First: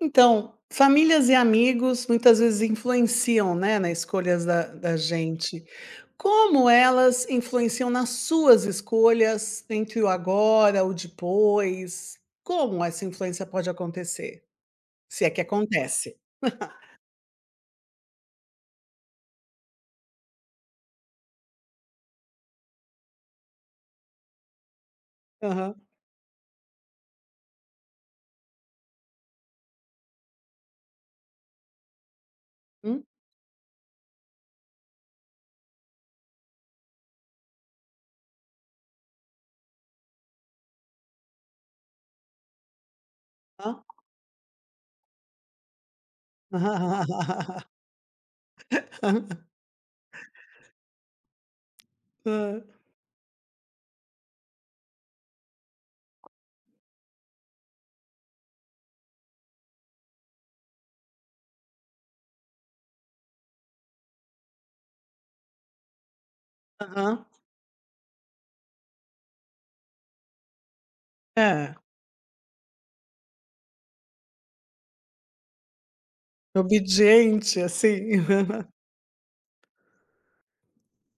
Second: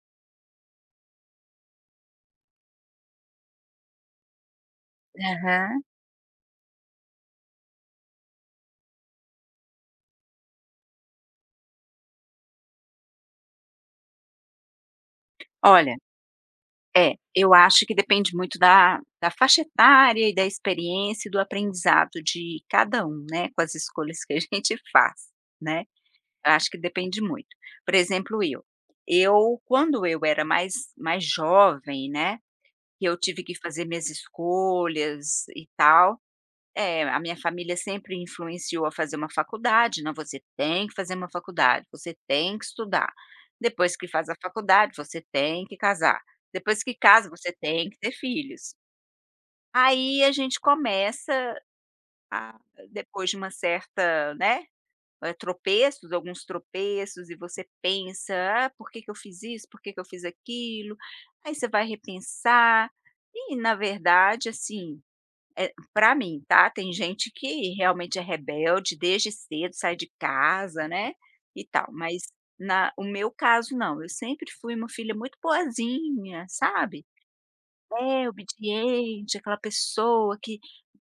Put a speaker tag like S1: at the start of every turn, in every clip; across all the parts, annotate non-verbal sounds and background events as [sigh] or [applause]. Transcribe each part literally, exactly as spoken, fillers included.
S1: Então, famílias e amigos muitas vezes influenciam, né, nas escolhas da da gente.
S2: Aham.
S1: Como elas influenciam nas suas escolhas entre o agora, o depois? Como essa influência pode acontecer? Se é que
S2: Olha,
S1: acontece.
S2: é, eu acho que depende muito da da faixa etária e da experiência e do aprendizado de cada um, né, com as escolhas que a [laughs] gente faz,
S1: Aham.
S2: né. Eu acho que depende muito. Por exemplo, eu. Eu, quando eu era mais mais jovem, né,
S1: Hum?
S2: que eu tive que fazer minhas escolhas e tal, é, a minha família sempre influenciou a fazer uma faculdade, não, você tem que fazer uma faculdade, você tem que estudar.
S1: Hã?
S2: Depois que faz a faculdade, você tem que casar. Depois que casa, você tem que ter filhos. Aí a gente começa a
S1: [laughs]
S2: depois de uma certa, né, eh, tropeços, alguns tropeços e você pensa: "Ah, por que que eu fiz isso? Por que que eu fiz aquilo?". Aí você vai repensar e, na verdade, assim, eh, pra mim, tá, tem
S1: Aham.
S2: gente que realmente é rebelde desde cedo, sai de casa, né, e
S1: É,
S2: tal, mas na o meu caso não, eu sempre fui uma filha muito boazinha, sabe.
S1: obediente, assim. [laughs]
S2: É, obediente, aquela pessoa que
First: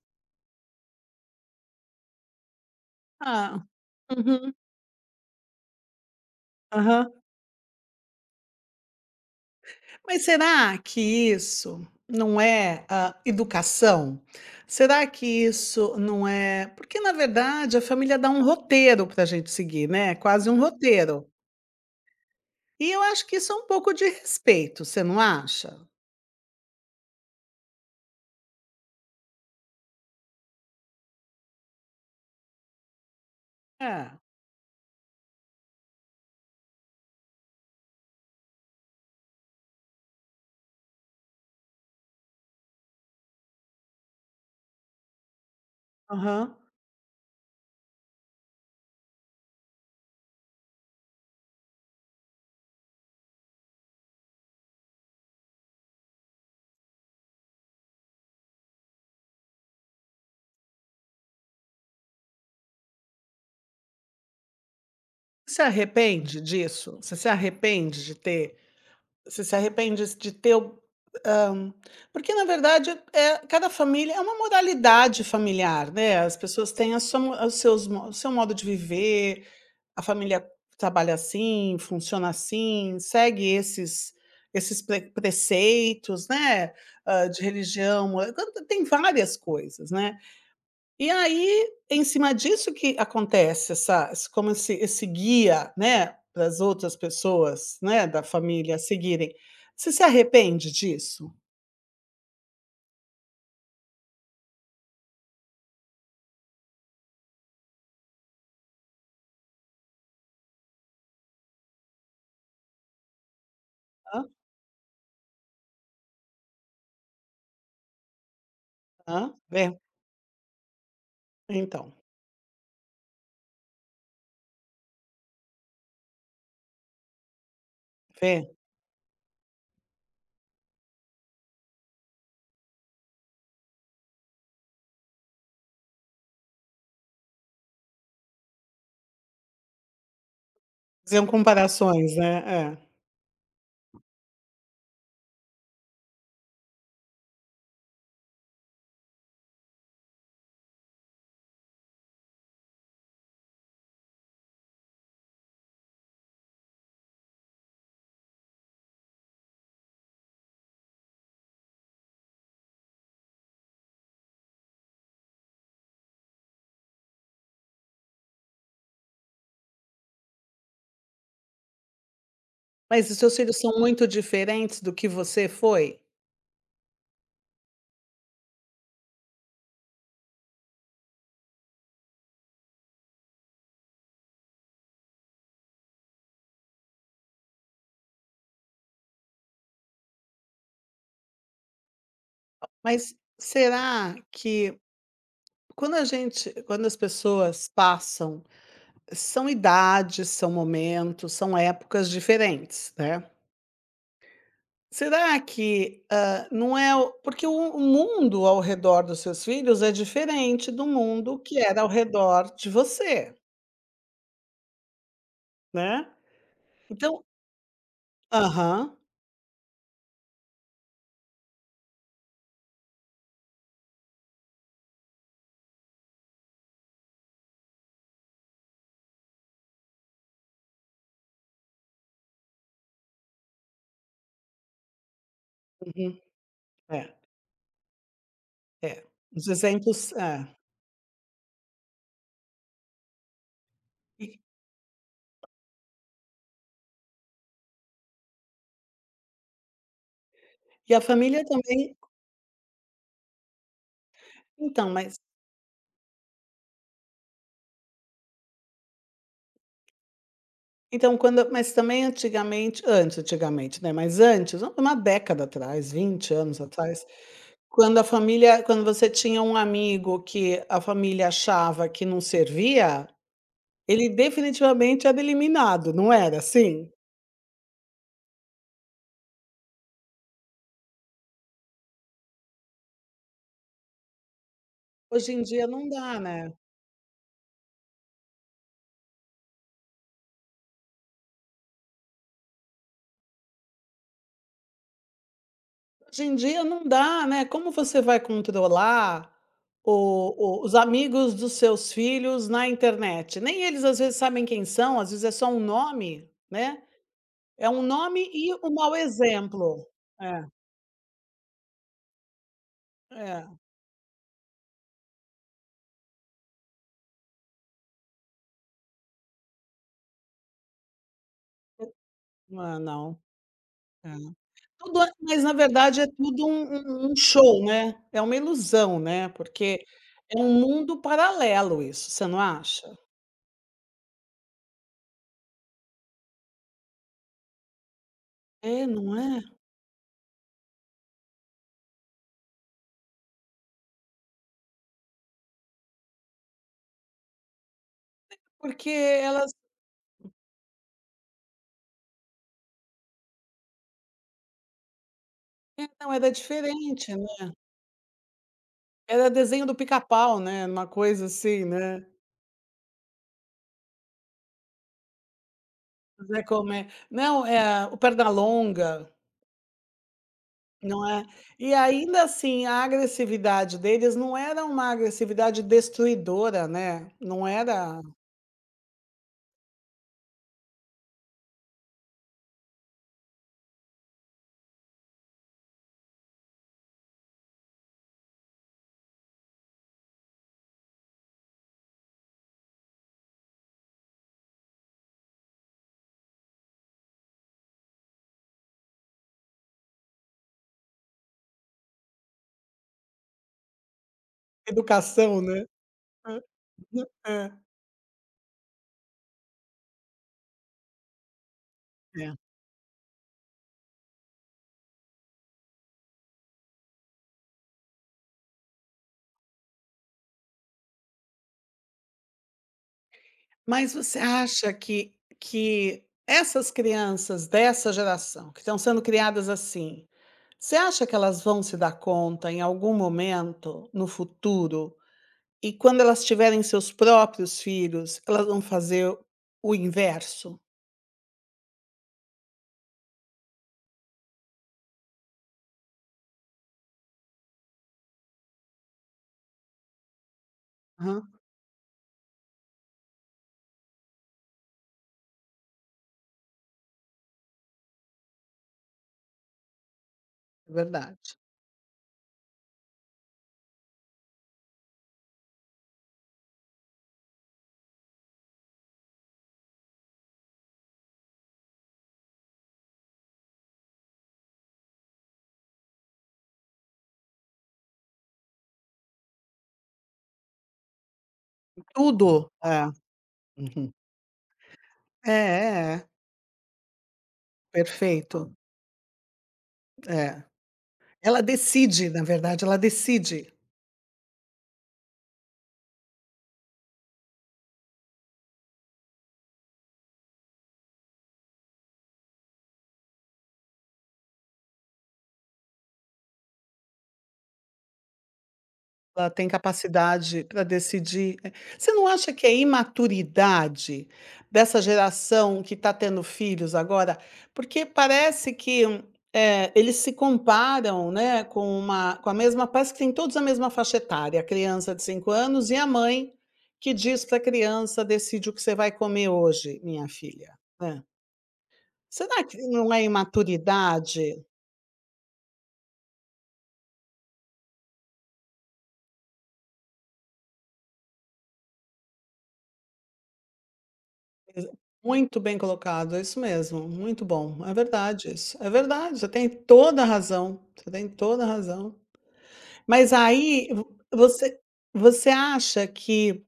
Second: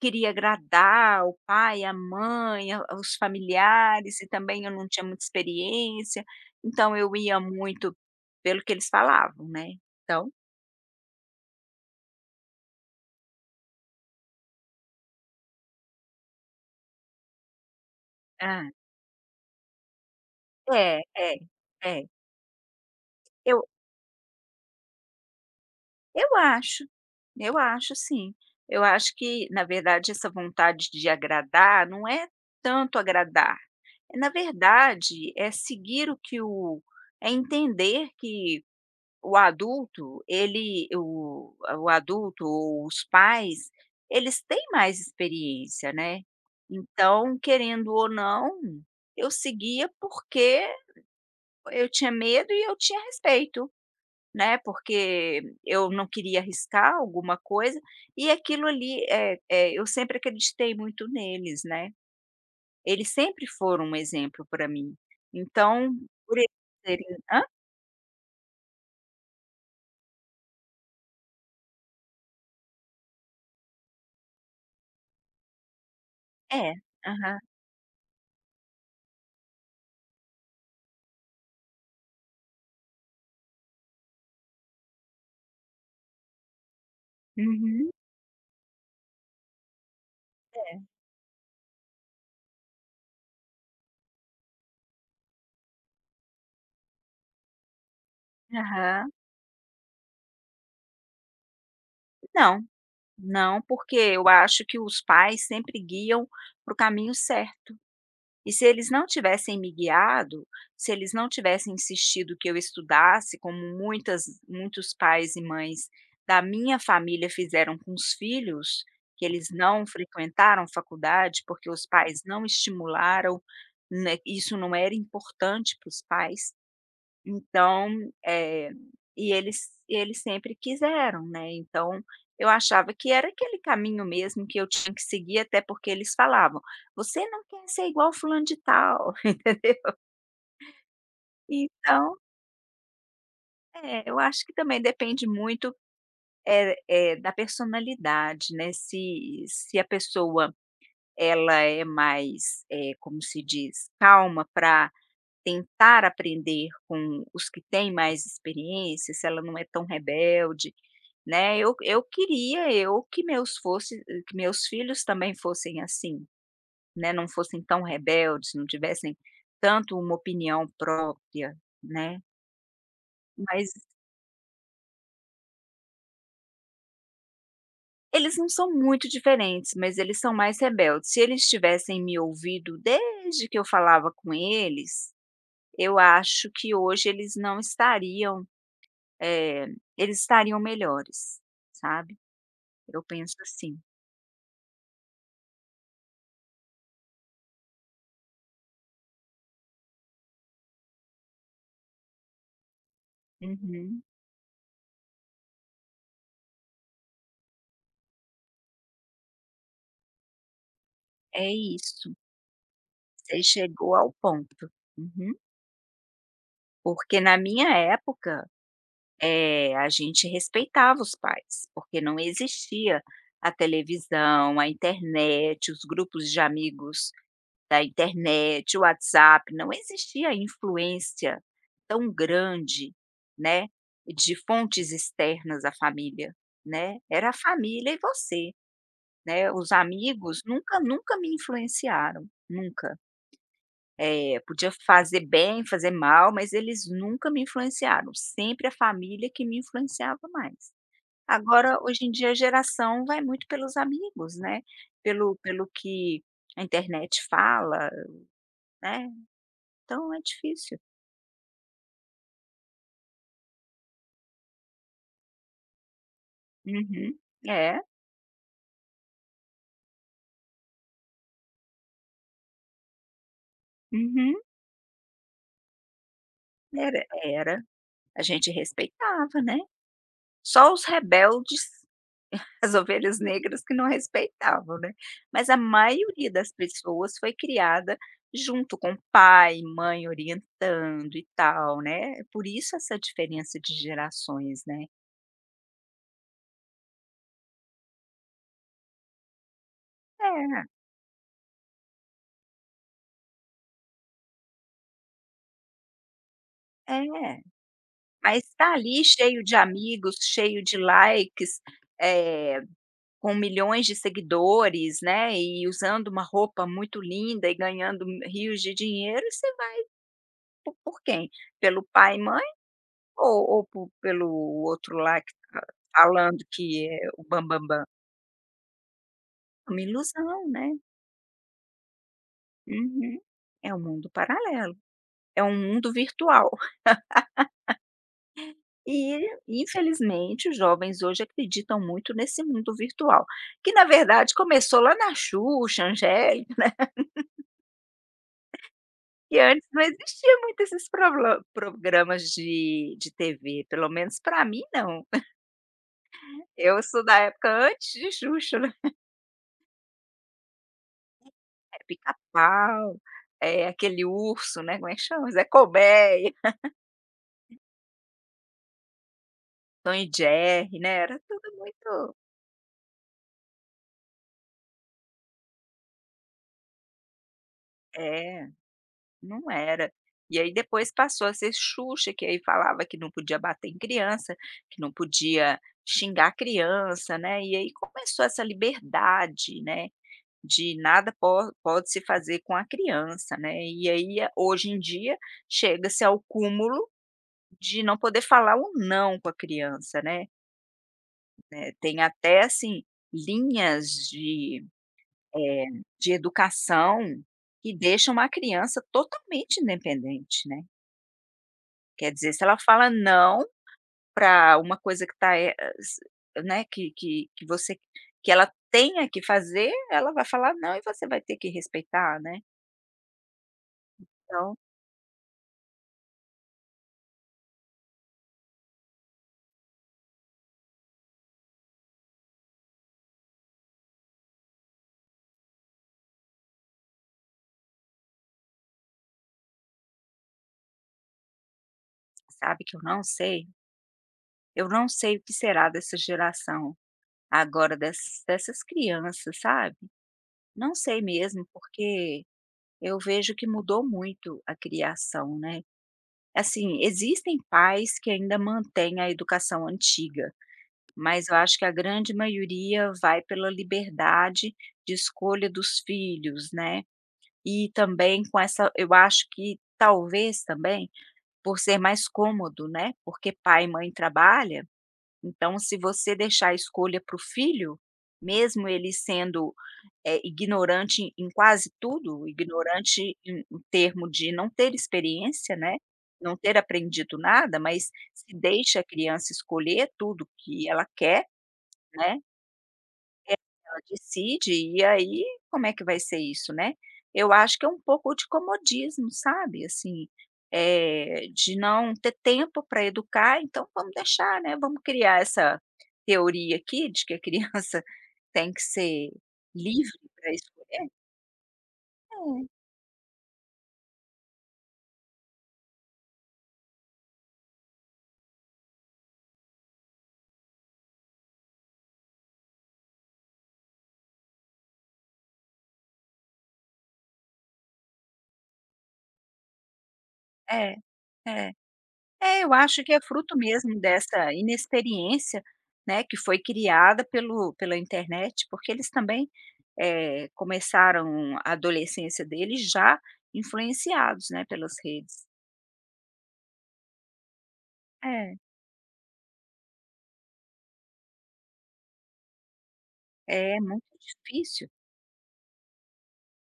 S2: queria agradar o pai, a mãe, a os
S1: Ah.
S2: familiares e
S1: Uhum.
S2: também eu não tinha muita experiência, então
S1: Aham.
S2: eu ia muito pelo que eles falavam, né.
S1: Mas
S2: Então
S1: será que isso não é, ah, educação? Será que isso não é porque na verdade a família dá um
S2: ah,
S1: roteiro para a gente seguir, né, quase um
S2: é,
S1: roteiro.
S2: é, é.
S1: E eu acho que isso é
S2: Eu
S1: um pouco de respeito, você não acha?
S2: Eu acho, eu acho sim. Eu acho que, na verdade, essa vontade de agradar não é tanto agradar,
S1: É,
S2: é, na verdade, é seguir o que o é entender que o adulto, ele o o adulto ou os pais, eles têm mais experiência, né.
S1: aham.
S2: Então, querendo ou não, eu seguia porque eu tinha medo e eu tinha respeito. Né, porque eu não queria arriscar alguma coisa, e aquilo ali, é eh, eu sempre acreditei muito neles, né. Eles sempre foram um exemplo para mim.
S1: Você se
S2: Então, por
S1: arrepende
S2: eles
S1: disso?
S2: serem
S1: Você se
S2: hã?
S1: arrepende de ter você se arrepende de ter o hã, Porque na verdade, é cada família é uma moralidade familiar, né, as pessoas
S2: É.
S1: têm a sua
S2: Aham.
S1: mo- os seus mo- o seu modo de viver. A família trabalha assim, funciona assim, segue esses esses pre preceitos, né, hã, de
S2: Uhum.
S1: religião, eh, tem várias coisas, né. E aí, em cima disso que acontece essa esse- como esse esse guia, né, para as outras pessoas, né, da família
S2: Aham.
S1: seguirem. Você se arrepende disso?
S2: Não, não, porque eu acho que os pais sempre guiam para o caminho certo. E se eles não tivessem me guiado, se eles não tivessem insistido que eu estudasse, como
S1: Hã?
S2: muitas muitos pais e mães da minha família fizeram com os filhos,
S1: Hã?
S2: que eles
S1: Vê?
S2: não frequentaram faculdade, porque os
S1: Então,
S2: pais não estimularam, né, isso não era importante para os pais. Então,
S1: vê?
S2: eh, e eles e eles sempre quiseram, né, então eu achava que era aquele caminho mesmo que eu tinha que seguir, até porque eles falavam: "Você não quer ser igual fulano de tal". [laughs]
S1: Faziam comparações,
S2: Então,
S1: né. É.
S2: é, eu acho que também depende muito, é eh, da personalidade, né, se se a pessoa ela é mais, eh, como se diz, calma para tentar aprender com os que têm mais experiência, se ela não é tão rebelde, né. Eu eu queria eu que meus fosse que meus filhos também fossem assim, né, não fossem tão rebeldes, não tivessem tanto uma opinião própria, né.
S1: Mas os seus filhos
S2: Mas
S1: são muito diferentes do que você foi?
S2: eles não são muito diferentes, mas eles são mais rebeldes. Se eles tivessem me ouvido desde que eu falava com eles, eu acho que hoje eles não estariam Eh, eles estariam melhores, sabe, eu
S1: Mas
S2: penso assim.
S1: será que quando a gente quando as pessoas passam, são idades, são momentos, são épocas diferentes, né.
S2: Uhum.
S1: Será que, hã, não é o porque o o mundo ao redor dos seus filhos é diferente do mundo
S2: É
S1: que era ao
S2: isso,
S1: redor de você,
S2: você chegou ao ponto. Uhum.
S1: né.
S2: Porque
S1: Então
S2: na minha época,
S1: aham,
S2: eh, a gente respeitava os pais, porque não existia a televisão, a internet, os grupos de amigos da internet, o WhatsApp, não existia a influência tão grande, né, de fontes externas à
S1: uhum,
S2: família, né,
S1: é,
S2: era a família e você.
S1: é. Os
S2: Né, os
S1: exemplos
S2: amigos
S1: é.
S2: nunca nunca me influenciaram, nunca.
S1: E
S2: Eh, podia fazer bem, fazer mal, mas eles nunca me influenciaram, sempre a família que me influenciava mais.
S1: e a família
S2: Agora,
S1: também,
S2: hoje em dia, a geração vai muito pelos amigos, né,
S1: então, mas...
S2: pelo pelo que a internet fala, né, então é difícil.
S1: Então, quando mas também antigamente antes antigamente, né, mas antes, uma década atrás, vinte anos atrás,
S2: Uhum. É,
S1: quando a família quando você tinha um amigo que a família achava que não servia, ele
S2: uhum.
S1: definitivamente era eliminado, não era assim?
S2: Era era. A gente respeitava, né. Só os rebeldes, as ovelhas negras que não respeitavam, né.
S1: Hoje em
S2: Mas a
S1: dia não dá,
S2: maioria das
S1: né.
S2: pessoas foi criada junto com pai, mãe orientando e tal, né. É. Por isso essa diferença de gerações, né.
S1: Hoje em dia não dá, né, como você vai controlar o o os amigos dos seus filhos na internet? Nem eles às vezes sabem quem são, às vezes é só um nome, né.
S2: É, é.
S1: É um nome
S2: Mas
S1: e
S2: tá
S1: um mau
S2: ali cheio de
S1: exemplo.
S2: amigos,
S1: É,
S2: cheio de likes, eh, com
S1: é,
S2: milhões de seguidores, né, e usando uma roupa muito linda e ganhando m- rios de dinheiro, você vai por por quem? Pelo pai e mãe?
S1: não é não,
S2: Ou ou po
S1: é.
S2: pelo outro
S1: Tudo é
S2: lá que
S1: Mas, na
S2: tá
S1: verdade, é
S2: falando
S1: tudo
S2: que é
S1: um um um
S2: o bam bam
S1: show,
S2: bam.
S1: né, é uma ilusão, né,
S2: É uma
S1: porque é
S2: ilusão,
S1: um
S2: né.
S1: mundo paralelo isso, você não acha?
S2: Uhum. É um mundo paralelo, é um mundo virtual.
S1: É, não
S2: E,
S1: é?
S2: infelizmente, os jovens hoje acreditam muito nesse mundo virtual, que na verdade começou lá na Xuxa, Angélica, [laughs]
S1: Porque
S2: e
S1: elas
S2: antes não existia muito esses prolo programas de de T V, pelo menos para mim não.
S1: É, não, era
S2: Eu sou
S1: diferente,
S2: da
S1: né,
S2: época antes de Xuxa. Né?
S1: era desenho do pica-pau, né, uma coisa assim,
S2: É
S1: né,
S2: Pica-Pau, é aquele urso, né, como é que chama? Zé
S1: não
S2: Colmeia,
S1: sei como é. Não, é o Pernalonga.
S2: Tom e Jerry, né,
S1: Não
S2: era
S1: é?
S2: tudo
S1: E
S2: muito
S1: ainda assim, a agressividade deles não era uma agressividade destruidora, né, não era
S2: é, não era. E aí depois passou a ser Xuxa, que aí falava que não podia bater em criança, que não podia xingar criança, né, e aí começou essa liberdade, né, de nada po pode se fazer com a criança, né, e aí a hoje em dia chega-se ao cúmulo de não poder falar o "não" com a criança, né. É, tem até, assim, linhas de,
S1: educação,
S2: eh,
S1: né.
S2: de educação
S1: É, é.
S2: que deixam a criança totalmente independente, né. Quer dizer,
S1: É.
S2: se ela fala "não" para uma coisa que tá, eh, s né, que que que você que ela tenha que fazer, ela vai falar "não" e você vai ter que respeitar, né.
S1: Mas você
S2: Então,
S1: acha que que essas crianças dessa geração, que estão sendo criadas assim, você acha que elas vão se dar conta em algum momento no futuro, e quando elas tiverem seus próprios filhos, elas vão fazer o inverso?
S2: sabe que eu não sei, eu não sei o que será dessa geração agora, dess dessas crianças, sabe. Não sei
S1: Aham,
S2: mesmo, porque eu vejo que mudou muito a criação, né. Assim, existem pais que ainda mantêm a educação antiga,
S1: é verdade.
S2: mas eu acho que a grande maioria vai pela liberdade de escolha dos filhos, né, e também com essa eu acho que talvez também por ser mais cômodo, né, porque pai e mãe trabalha, então se você deixar a escolha para o filho, mesmo ele sendo é ignorante em em quase tudo,
S1: Tudo. É.
S2: ignorante em em
S1: Uhum.
S2: termo de não ter
S1: É,
S2: experiência, né,
S1: é, é.
S2: não ter aprendido nada, mas se
S1: Perfeito.
S2: deixa a criança escolher tudo
S1: É.
S2: que ela quer,
S1: Ela decide,
S2: né,
S1: na verdade, ela decide.
S2: ela decide e aí como é que vai ser isso, né. Eu acho que é um pouco de comodismo, sabe, assim, eh, de não ter tempo para educar, então vamos deixar, né, vamos criar essa teoria aqui de que a criança [laughs] tem que ser
S1: Ela tem
S2: livre para
S1: capacidade para
S2: escolher.
S1: decidir. Eh, você não acha que é imaturidade dessa geração que está tendo filhos agora? Porque parece que, eh, eles se comparam, né, com uma com a mesma, parece que tem todos a mesma faixa etária, a criança de cinco anos e a mãe que diz para a criança: "Decide o que você vai comer hoje, minha filha",
S2: É,
S1: né.
S2: é. É,
S1: Será
S2: eu
S1: que
S2: acho que
S1: não
S2: é
S1: é
S2: fruto mesmo dessa
S1: imaturidade?
S2: inexperiência, né, que foi criada pelo pela internet, porque eles também, eh, começaram a adolescência deles já influenciados, né, pelas redes.
S1: Muito bem colocado, é isso mesmo, muito bom. É verdade
S2: É,
S1: isso, é verdade, você tem toda a razão, você tem toda a razão. Mas
S2: é
S1: aí
S2: muito
S1: vo você
S2: difícil.
S1: você acha que,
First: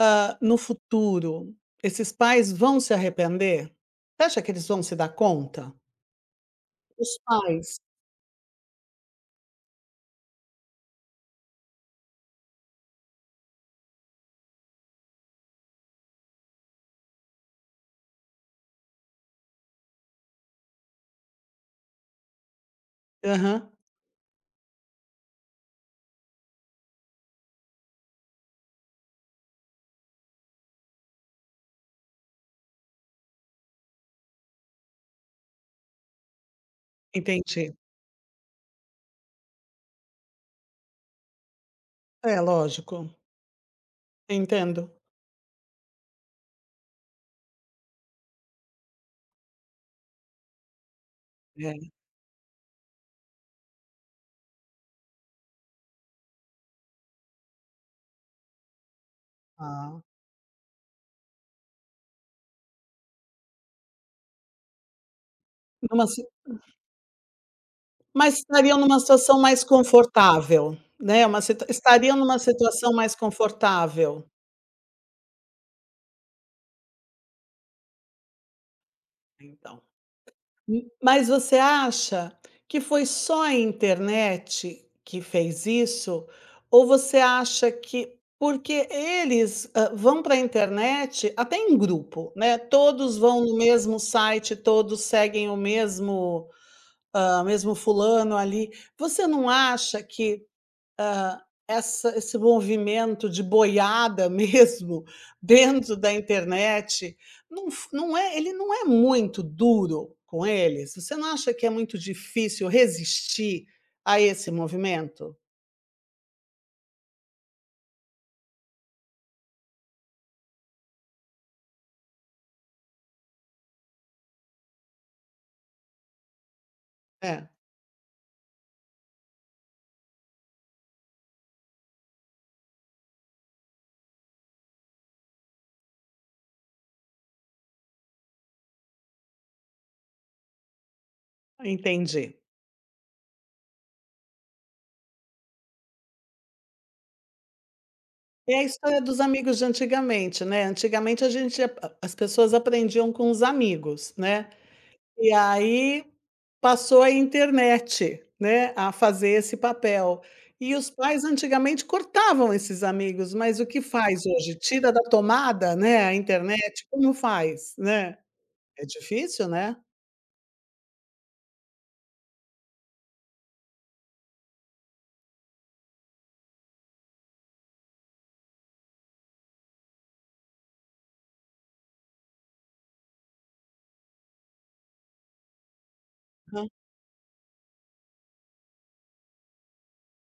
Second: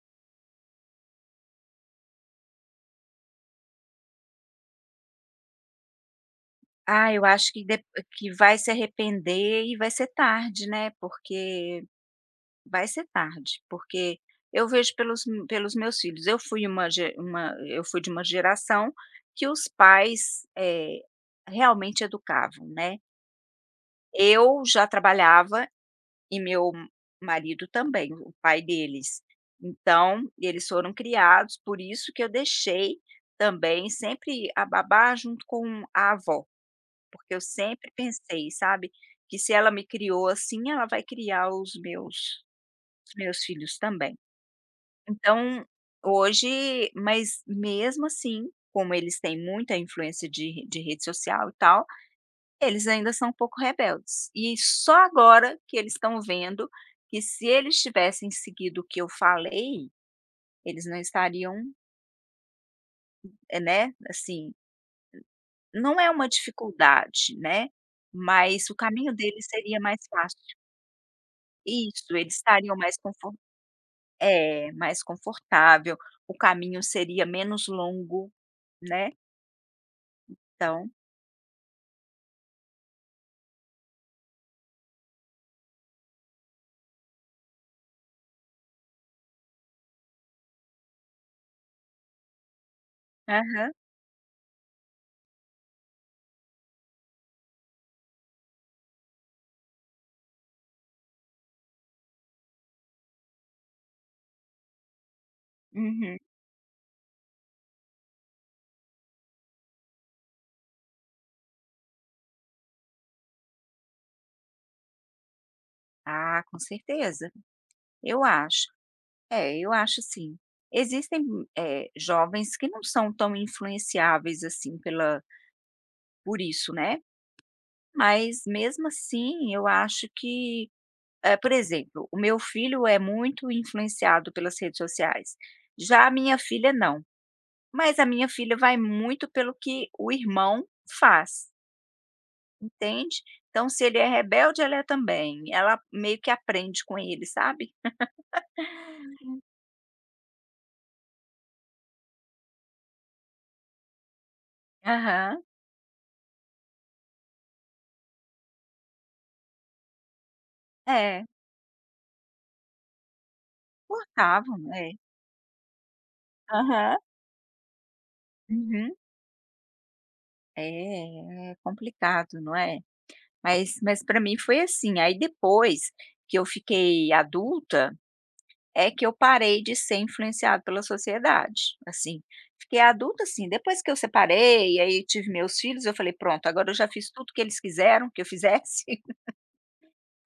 S1: hã, no futuro, esses pais vão se arrepender? Você acha que eles vão se dar conta? Os
S2: Ah, eu acho que
S1: pais.
S2: dep que vai se arrepender e vai ser tarde, né, porque vai ser tarde, porque eu vejo pelos m pelos meus filhos, eu fui uma ge uma eu fui de uma geração que os pais, eh, realmente educavam, né.
S1: Aham,
S2: Eu já trabalhava e meu m- marido também, o pai deles. Então, eles foram criados, por isso que eu deixei também sempre a babá junto com a avó, porque eu
S1: entendi.
S2: sempre pensei, sabe, que se ela me criou assim, ela vai criar os meus
S1: É, lógico,
S2: os meus filhos também.
S1: entendo.
S2: Então, hoje mas mesmo assim, como eles têm muita influência de de rede social e tal,
S1: É,
S2: eles ainda são um pouco rebeldes. E só agora que eles estão vendo que se eles tivessem seguido o que eu falei,
S1: ah,
S2: eles não estariam, eh, né, assim, não
S1: numa
S2: é
S1: si
S2: uma dificuldade, né,
S1: mas
S2: mas o
S1: estariam numa
S2: caminho
S1: situação
S2: deles
S1: mais
S2: seria mais fácil.
S1: confortável, né, uma situa
S2: Isso,
S1: estariam
S2: eles
S1: numa
S2: estariam
S1: situação
S2: mais
S1: mais
S2: confort
S1: confortável,
S2: é, mais confortável, o caminho seria menos longo, né,
S1: então. M
S2: então
S1: mas você acha que foi só a internet que fez isso, ou você acha que porque eles, hã, vão pra internet até em grupo, né, todos vão no
S2: aham.
S1: mesmo site, todos seguem o mesmo, hã, mesmo fulano ali. Você não acha que... Hã, essa esse movimento de boiada mesmo [laughs] dentro da
S2: Uhum.
S1: internet, não f não é ele não é muito duro com eles? Você não acha que é muito difícil resistir a esse movimento?
S2: Ah, com certeza. Eu acho. É, eu acho sim. Existem, eh, jovens que não são tão influenciáveis assim pela por isso, né.
S1: É,
S2: Mas mesmo assim eu acho que, é por exemplo, o meu filho é muito influenciado pelas redes sociais, já a minha filha não. Mas a minha filha vai muito pelo que o irmão faz,
S1: entendi.
S2: entende. Então se ele é rebelde, ela é também. Ela meio que aprende com ele, sabe.
S1: É a história dos amigos de antigamente, né, antigamente a gente as pessoas aprendiam com os amigos, né, e
S2: Aham.
S1: aí passou a internet, né, a fazer esse papel. E os pais
S2: É.
S1: antigamente cortavam esses amigos, mas o que faz hoje?
S2: Cortavam,
S1: Tira
S2: né?
S1: da tomada, né, a internet,
S2: Aham.
S1: como faz, né? É
S2: Uhum.
S1: difícil, né?
S2: É, é complicado, não é. Mas mas para mim foi assim, aí depois que eu fiquei adulta, é que eu parei de ser influenciada pela sociedade, assim. Fiquei adulta, assim, depois que eu separei, aí tive meus filhos, eu falei: "Pronto,
S1: Aham,
S2: agora eu já fiz tudo que eles quiseram que eu fizesse, [laughs]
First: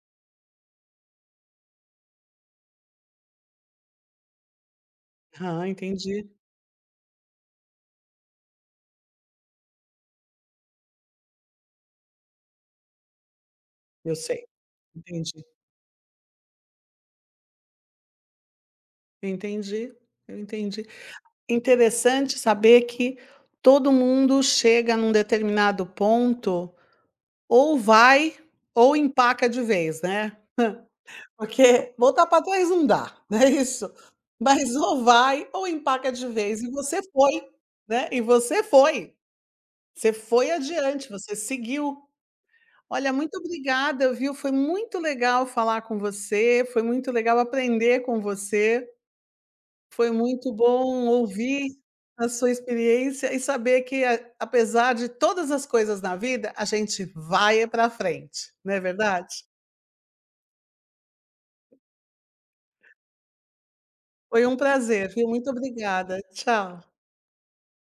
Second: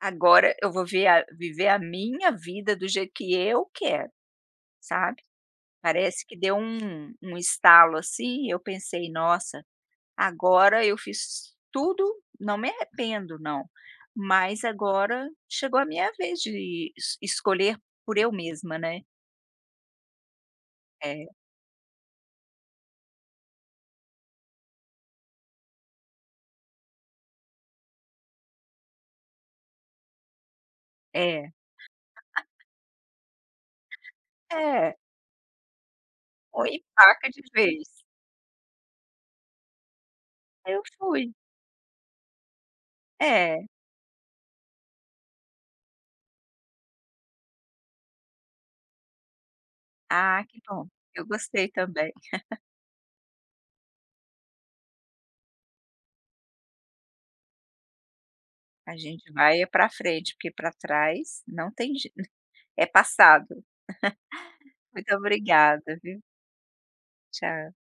S2: agora eu vou ver a viver a minha vida do jeito que eu quero", sabe.
S1: aham,
S2: Parece
S1: entendi.
S2: que deu um um estalo assim, eu pensei: "Nossa". Agora eu fiz tudo, não me arrependo não,
S1: Eu sei,
S2: mas agora
S1: entendi.
S2: chegou a minha vez de es escolher por eu mesma, né.
S1: Eu entendi, eu entendi.
S2: É,
S1: Interessante saber que todo mundo chega num determinado ponto, ou vai ou empaca de vez, né?
S2: é,
S1: Porque voltar para trás não dá, [laughs] não é isso? Mas
S2: é,
S1: ou vai ou empaca de vez
S2: ou
S1: e você
S2: empaca de
S1: foi,
S2: vez.
S1: né, e você foi, você foi
S2: Eu
S1: adiante,
S2: fui.
S1: você seguiu. Olha, muito
S2: É.
S1: obrigada, viu, foi muito legal falar com você, foi muito legal aprender com você, foi
S2: Ah,
S1: muito
S2: que bom,
S1: bom
S2: eu gostei
S1: ouvir
S2: também.
S1: a sua experiência e saber que a apesar de todas as coisas na vida, a gente vai para frente, não é
S2: A gente
S1: verdade?
S2: vai é para frente, porque para trás não tem jei [laughs] é passado.
S1: Foi um prazer,
S2: Muito
S1: viu, muito
S2: obrigada,
S1: obrigada.
S2: viu.
S1: Tchau.
S2: Tchau.